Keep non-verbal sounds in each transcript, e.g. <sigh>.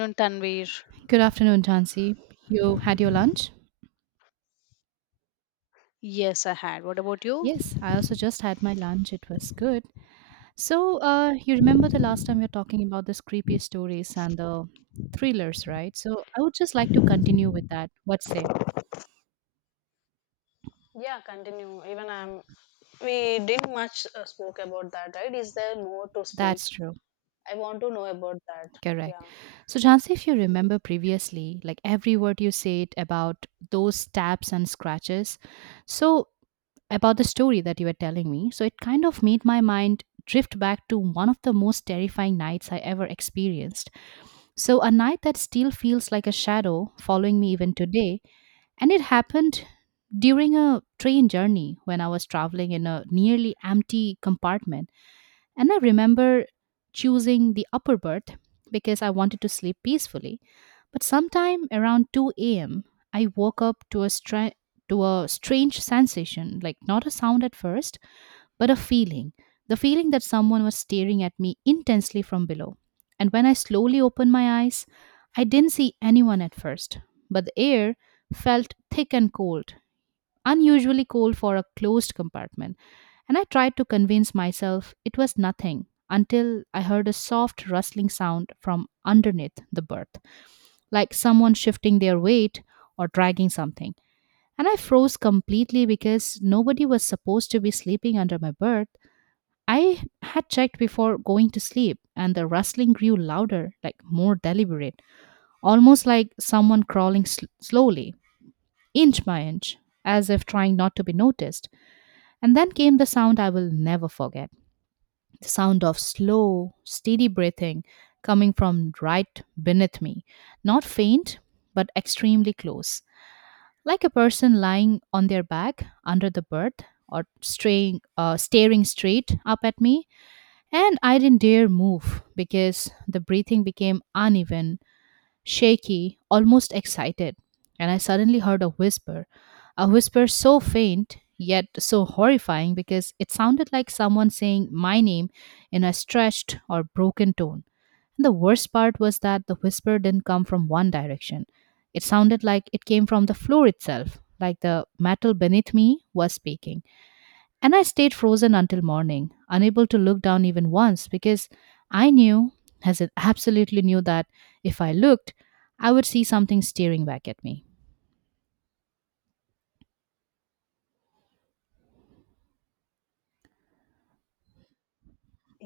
Afternoon, Tanvir. Good afternoon, Jansi. You had your lunch? Yes, I had. What about you? Yes, I also just had my lunch. It was good. So, you remember the last time we were talking about the creepy stories and the thrillers, right? So, I would just like to continue with that. What say? Yeah, continue. Even I'm. We didn't much spoke about that, right? Is there more to speak? That's true. I want to know about that. Correct. Yeah. So, Jansi, if you remember previously, like every word you said about those stabs and scratches, so about the story that you were telling me, so it kind of made my mind drift back to one of the most terrifying nights I ever experienced. So, a night that still feels like a shadow following me even today, and it happened during a train journey when I was traveling in a nearly empty compartment. And I remember choosing the upper berth because I wanted to sleep peacefully. But sometime around 2 a.m., I woke up to a, to a strange sensation like, not a sound at first, but a feeling the feeling that someone was staring at me intensely from below. And when I slowly opened my eyes, I didn't see anyone at first, but the air felt thick and cold, unusually cold for a closed compartment. And I tried to convince myself it was nothing until I heard a soft rustling sound from underneath the berth, like someone shifting their weight or dragging something. And I froze completely because nobody was supposed to be sleeping under my berth. I had checked before going to sleep, and the rustling grew louder, like more deliberate, almost like someone crawling slowly, inch by inch, as if trying not to be noticed. And then came the sound I will never forget, the sound of slow, steady breathing coming from right beneath me. Not faint, but extremely close, like a person lying on their back under the berth or staring straight up at me. And I didn't dare move because the breathing became uneven, shaky, almost excited. And I suddenly heard a whisper so faint yet so horrifying because it sounded like someone saying my name in a stretched or broken tone. And the worst part was that the whisper didn't come from one direction. It sounded like it came from the floor itself, like the metal beneath me was speaking. And I stayed frozen until morning, unable to look down even once because I knew, as I absolutely knew, that if I looked, I would see something staring back at me.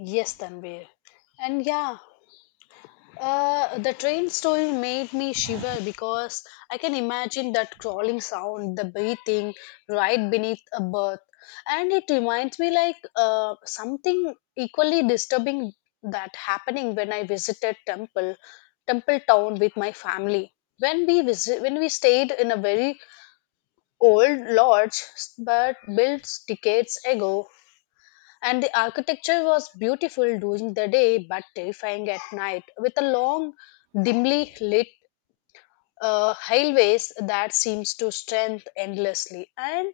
Yes, Tanvir. And yeah, the train story made me shiver because I can imagine that crawling sound, the breathing right beneath a berth, and it reminds me like something equally disturbing that happening when I visited Temple, Temple Town with my family. When we visit, when we stayed in a very old lodge, but built decades ago, and the architecture was beautiful during the day but terrifying at night with a long, dimly lit highways that seems to strength endlessly. And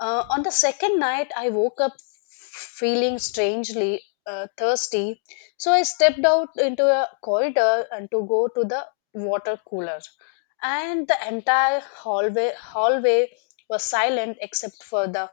on the second night, I woke up feeling strangely thirsty. So I stepped out into a corridor and to go to the water cooler. And the entire hallway was silent except for the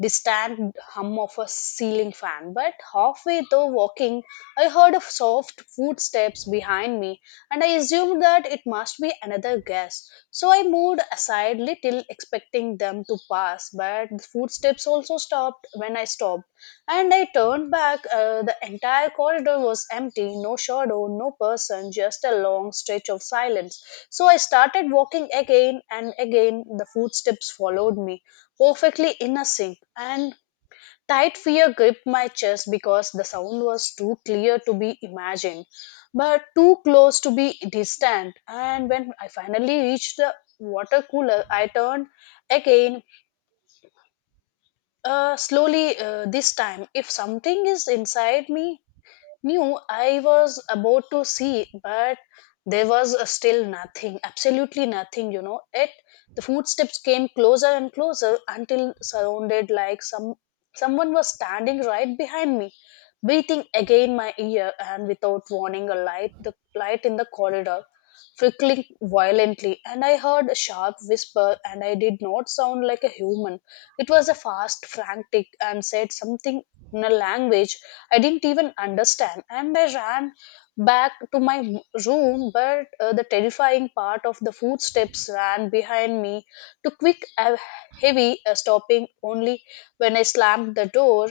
distant hum of a ceiling fan. But halfway though walking, I heard of soft footsteps behind me and I assumed that it must be another guest. So I moved aside little, expecting them to pass, but the footsteps also stopped when I stopped. And I turned back. The entire corridor was empty, no shadow, no person, just a long stretch of silence. So I started walking again, and again the footsteps followed me, perfectly in a sync. And tight fear gripped my chest because the sound was too clear to be imagined, but too close to be distant. And when I finally reached the water cooler, I turned again, slowly this time. If something is inside me, knew I was about to see, but there was still nothing, absolutely nothing. It the footsteps came closer and closer until surrounded like someone was standing right behind me, breathing again my ear and without warning a light the light in the corridor flickering violently and I heard a sharp whisper and I did not sound like a human. It was a fast, frantic and said something in a language I didn't even understand. And I ran back to my room, but the terrifying part of the footsteps ran behind me. Too quick, heavy, stopping only when I slammed the door.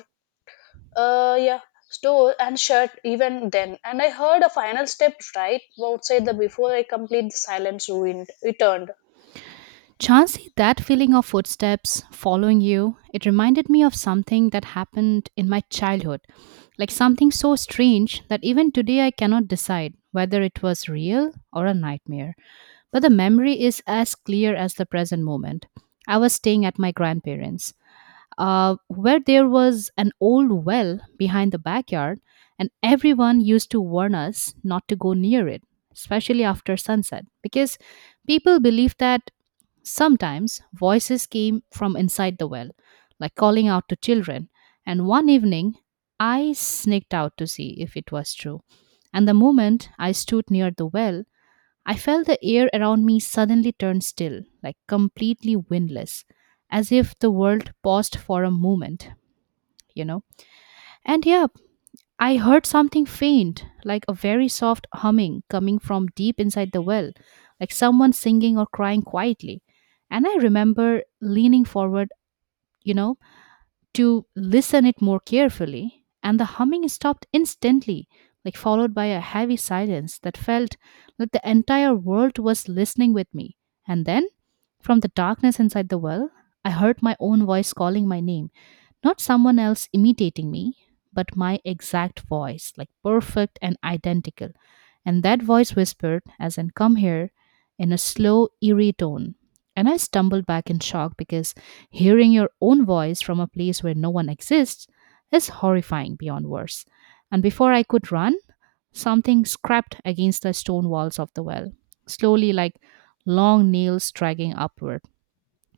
Yeah, door and shut even then. And I heard a final step right outside the before I complete the silence ruined. Returned. Chansey, that feeling of footsteps following you, it reminded me of something that happened in my childhood, like something so strange that even today I cannot decide whether it was real or a nightmare. But the memory is as clear as the present moment. I was staying at my grandparents', where there was an old well behind the backyard, and everyone used to warn us not to go near it, especially after sunset, because people believed that sometimes voices came from inside the well, like calling out to children. And one evening, I sneaked out to see if it was true. And the moment I stood near the well, I felt the air around me suddenly turn still, like completely windless, as if the world paused for a moment, you know. And yeah, I heard something faint, like a very soft humming coming from deep inside the well, like someone singing or crying quietly. And I remember leaning forward, you know, to listen it more carefully, and the humming stopped instantly, like followed by a heavy silence that felt like the entire world was listening with me. And then from the darkness inside the well, I heard my own voice calling my name, not someone else imitating me, but my exact voice, like perfect and identical. And that voice whispered, as in, come here, in a slow eerie tone. And I stumbled back in shock because hearing your own voice from a place where no one exists is horrifying beyond words. And before I could run, something scraped against the stone walls of the well, slowly, like long nails dragging upward.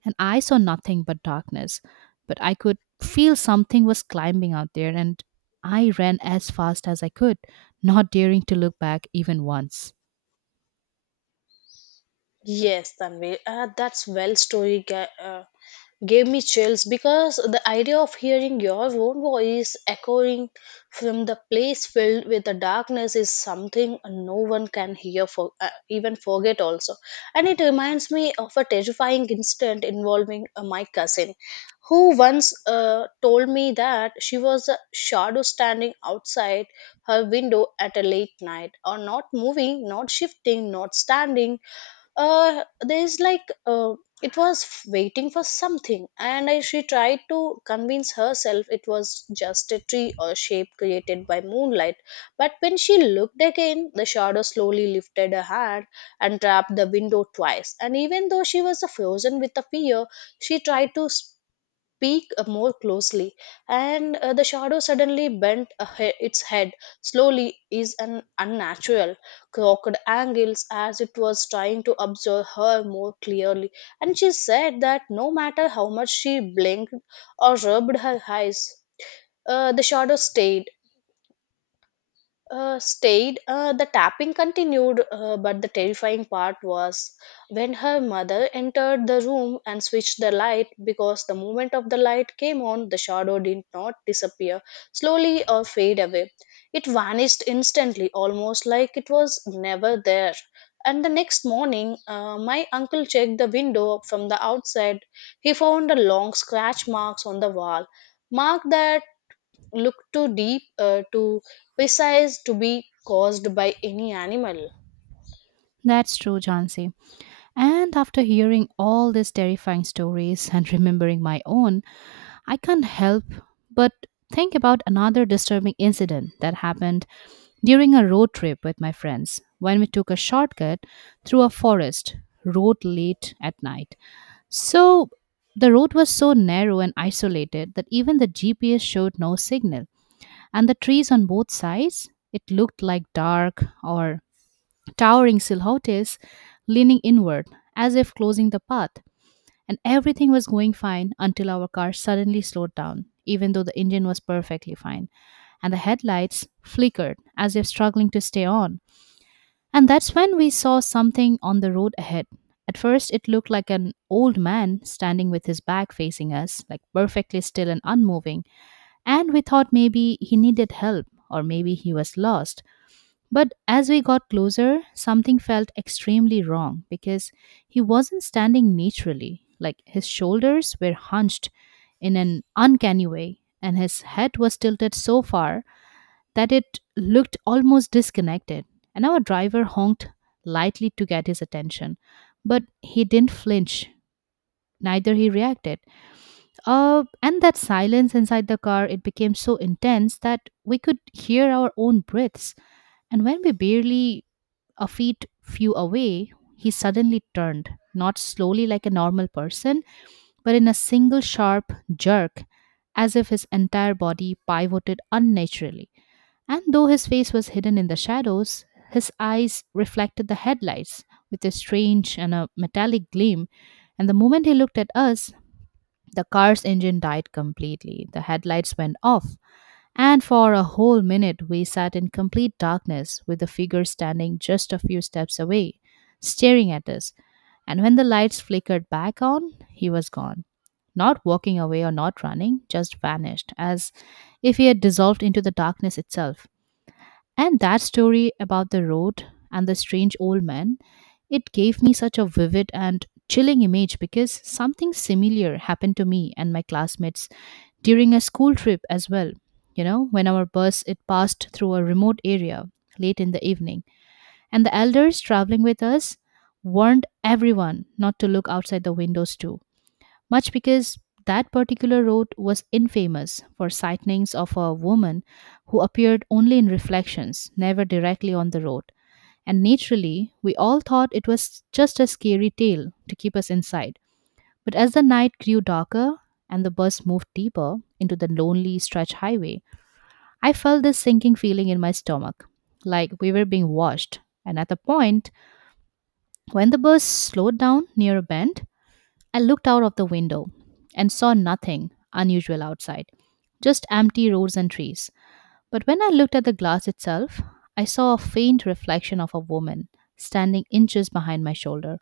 And I saw nothing but darkness, but I could feel something was climbing out there, and I ran as fast as I could, not daring to look back even once. Yes, Tanvi. That's well story. Gave me chills because the idea of hearing your own voice echoing from the place filled with the darkness is something no one can hear for even forget also, and it reminds me of a terrifying incident involving my cousin who once told me that she was a shadow standing outside her window at a late night, or not moving, not shifting, not standing, there's like it was waiting for something, and I, she tried to convince herself it was just a tree or shape created by moonlight, but when she looked again the shadow slowly lifted her hand and tapped the window twice, and even though she was frozen with the fear she tried to peek more closely, and the shadow suddenly bent a its head slowly is an unnatural, crooked angles as it was trying to observe her more clearly. And she said that no matter how much she blinked or rubbed her eyes, the shadow stayed. The tapping continued, but the terrifying part was when her mother entered the room and switched the light because the moment of the light came on, the shadow did not disappear slowly or fade away. It vanished instantly, almost like it was never there. And the next morning, my uncle checked the window from the outside. He found a long scratch marks on the wall, mark that look too deep, too precise to be caused by any animal. That's true, Jansi. And after hearing all these terrifying stories and remembering my own, I can't help but think about another disturbing incident that happened during a road trip with my friends when we took a shortcut through a forest road late at night. So the road was so narrow and isolated that even the GPS showed no signal, and the trees on both sides it looked like dark or towering silhouettes leaning inward as if closing the path. And everything was going fine until our car suddenly slowed down, even though the engine was perfectly fine, and the headlights flickered as if struggling to stay on. And that's when we saw something on the road ahead. At first, it looked like an old man standing with his back facing us, like perfectly still and unmoving, and we thought maybe he needed help or maybe he was lost. But as we got closer, something felt extremely wrong because he wasn't standing naturally. Like his shoulders were hunched in an uncanny way, and his head was tilted so far that it looked almost disconnected. And our driver honked lightly to get his attention, but he didn't flinch, neither he reacted. And that silence inside the car, it became so intense that we could hear our own breaths. And when we barely a feet few away, he suddenly turned, not slowly like a normal person, but in a single sharp jerk, as if his entire body pivoted unnaturally. And though his face was hidden in the shadows, his eyes reflected the headlights with a strange and a metallic gleam. And the moment he looked at us, the car's engine died completely. The headlights went off. And for a whole minute, we sat in complete darkness with the figure standing just a few steps away, staring at us. And when the lights flickered back on, he was gone. Not walking away or not running, just vanished, as if he had dissolved into the darkness itself. And that story about the road and the strange old man, it gave me such a vivid and chilling image because something similar happened to me and my classmates during a school trip as well. You know, when our bus it passed through a remote area late in the evening, and the elders traveling with us warned everyone not to look outside the windows too much because that particular road was infamous for sightings of a woman who appeared only in reflections, never directly on the road. And naturally, we all thought it was just a scary tale to keep us inside. But as the night grew darker and the bus moved deeper into the lonely stretch highway, I felt this sinking feeling in my stomach, like we were being watched. And at the point when the bus slowed down near a bend, I looked out of the window and saw nothing unusual outside, just empty roads and trees. But when I looked at the glass itself, I saw a faint reflection of a woman standing inches behind my shoulder.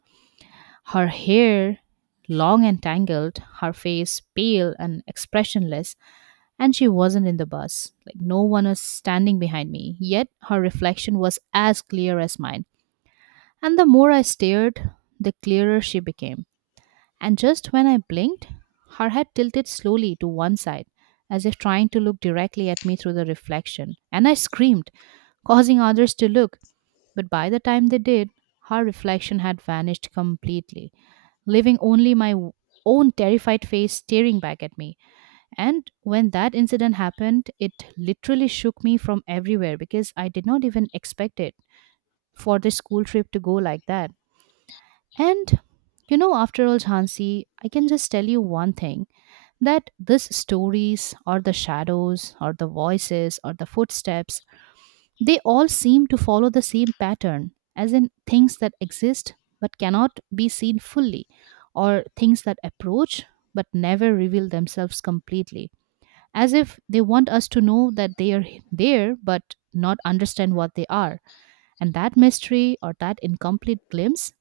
Her hair, long and tangled, her face pale and expressionless, and she wasn't in the bus. Like no one was standing behind me, yet her reflection was as clear as mine. And the more I stared, the clearer she became. And just when I blinked, her head tilted slowly to one side, as if trying to look directly at me through the reflection. And I screamed, causing others to look. But by the time they did, her reflection had vanished completely, leaving only my own terrified face staring back at me. And when that incident happened, it literally shook me from everywhere because I did not even expect it for this school trip to go like that. And you know, after all, Jhansi, I can just tell you one thing, that these stories or the shadows or the voices or the footsteps, they all seem to follow the same pattern, as in things that exist but cannot be seen fully, or things that approach but never reveal themselves completely, as if they want us to know that they are there but not understand what they are. And that mystery or that incomplete glimpse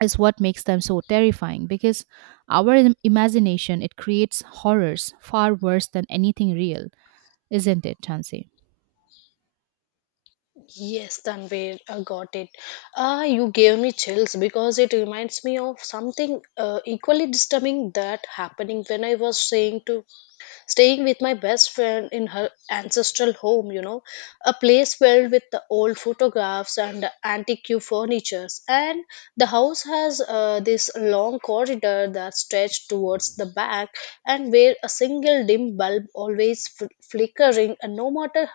is what makes them so terrifying because our imagination, it creates horrors far worse than anything real, isn't it, Chansey? Yes, Tanvir, I got it. Ah, you gave me chills because it reminds me of something equally disturbing that happening when I was saying to staying with my best friend in her ancestral home, you know, a place filled with the old photographs and antique furnitures. And the house has this long corridor that stretched towards the back, and where a single dim bulb always flickering, and no matter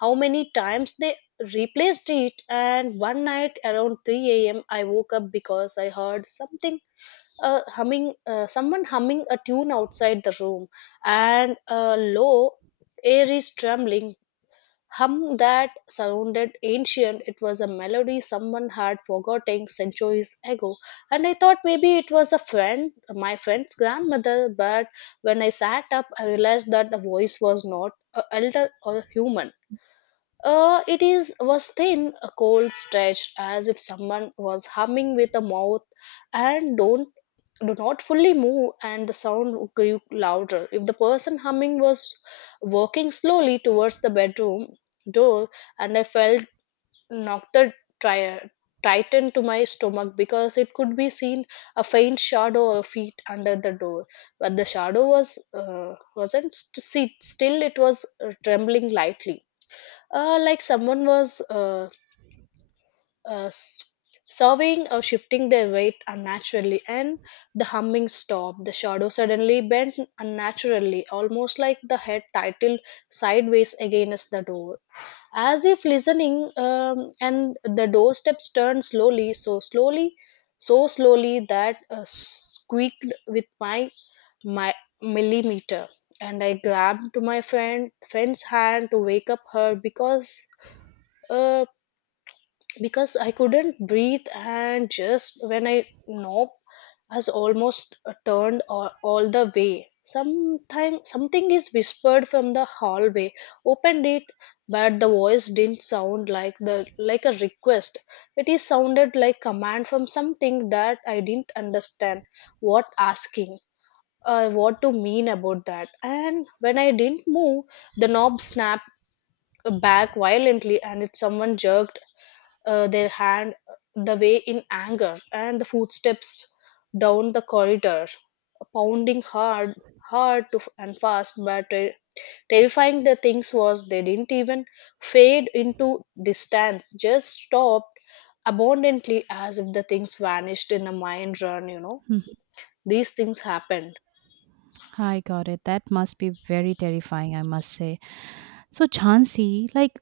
how many times they replaced it. And one night around 3 a.m., I woke up because I heard something, a humming, someone humming a tune outside the room and a low air is trembling hum that sounded ancient. It was a melody someone had forgotten centuries ago, and I thought maybe it was a friend, my friend's grandmother, but when I sat up I realized that the voice was not a elder or human. It is was thin, a cold stretched, as if someone was humming with a mouth, and don't do not fully move, and the sound grew louder. If the person humming was walking slowly towards the bedroom door, and I felt knocked the tire tightened to my stomach because it could be seen a faint shadow of feet under the door, but the shadow was wasn't still, it was trembling lightly, like someone was uh, s- serving or shifting their weight unnaturally, and the humming stopped. The shadow suddenly bent unnaturally, almost like the head tilted sideways against the door, as if listening. And the doorsteps turned slowly, so slowly, so slowly that squeaked with my millimeter, and I grabbed my friend's hand to wake up her uh, because I couldn't breathe, and just when I knob has almost turned all the way. Sometime something is whispered from the hallway. Opened it, but the voice didn't sound like the like a request. It is sounded like command from something that I didn't understand. What asking? What to mean about that? And when I didn't move, the knob snapped back violently, and it someone jerked their hand the way in anger, and the footsteps down the corridor pounding hard hard to, and fast, but terrifying the things was they didn't even fade into distance, just stopped abundantly as if the things vanished in a mind run, you know. Hmm, These things happened. I got it. That must be very terrifying, I must say. So, Chansey, like,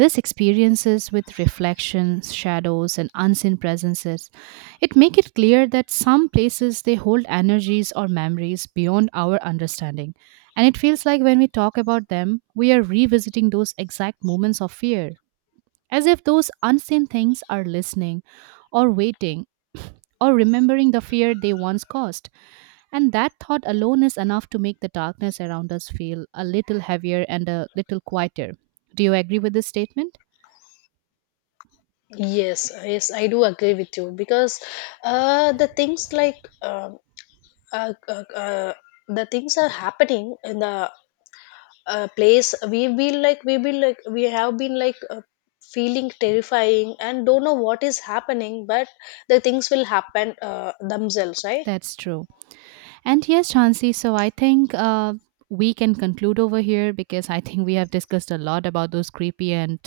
this experiences with reflections, shadows, and unseen presences, it make it clear that some places they hold energies or memories beyond our understanding. And it feels like when we talk about them, we are revisiting those exact moments of fear, as if those unseen things are listening or waiting or remembering the fear they once caused. And that thought alone is enough to make the darkness around us feel a little heavier and a little quieter. Do you agree with this statement? Yes, yes, I do agree with you because the things like uh, uh, uh, the things are happening in the place we will like we will like we have been like feeling terrifying and don't know what is happening, but the things will happen themselves, right. That's true. And yes, Chansi, so I think we can conclude over here because I think we have discussed a lot about those creepy and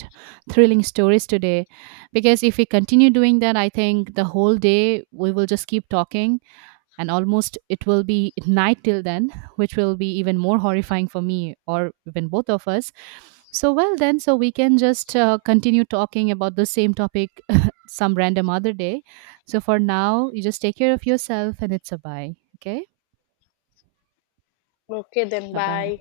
thrilling stories today. Because if we continue doing that, I think the whole day we will just keep talking and almost it will be night till then, which will be even more horrifying for me or even both of us. So well then, so we can just continue talking about the same topic <laughs> some random other day. So for now, you just take care of yourself, and it's a bye, okay? Okay then, Bye bye. bye.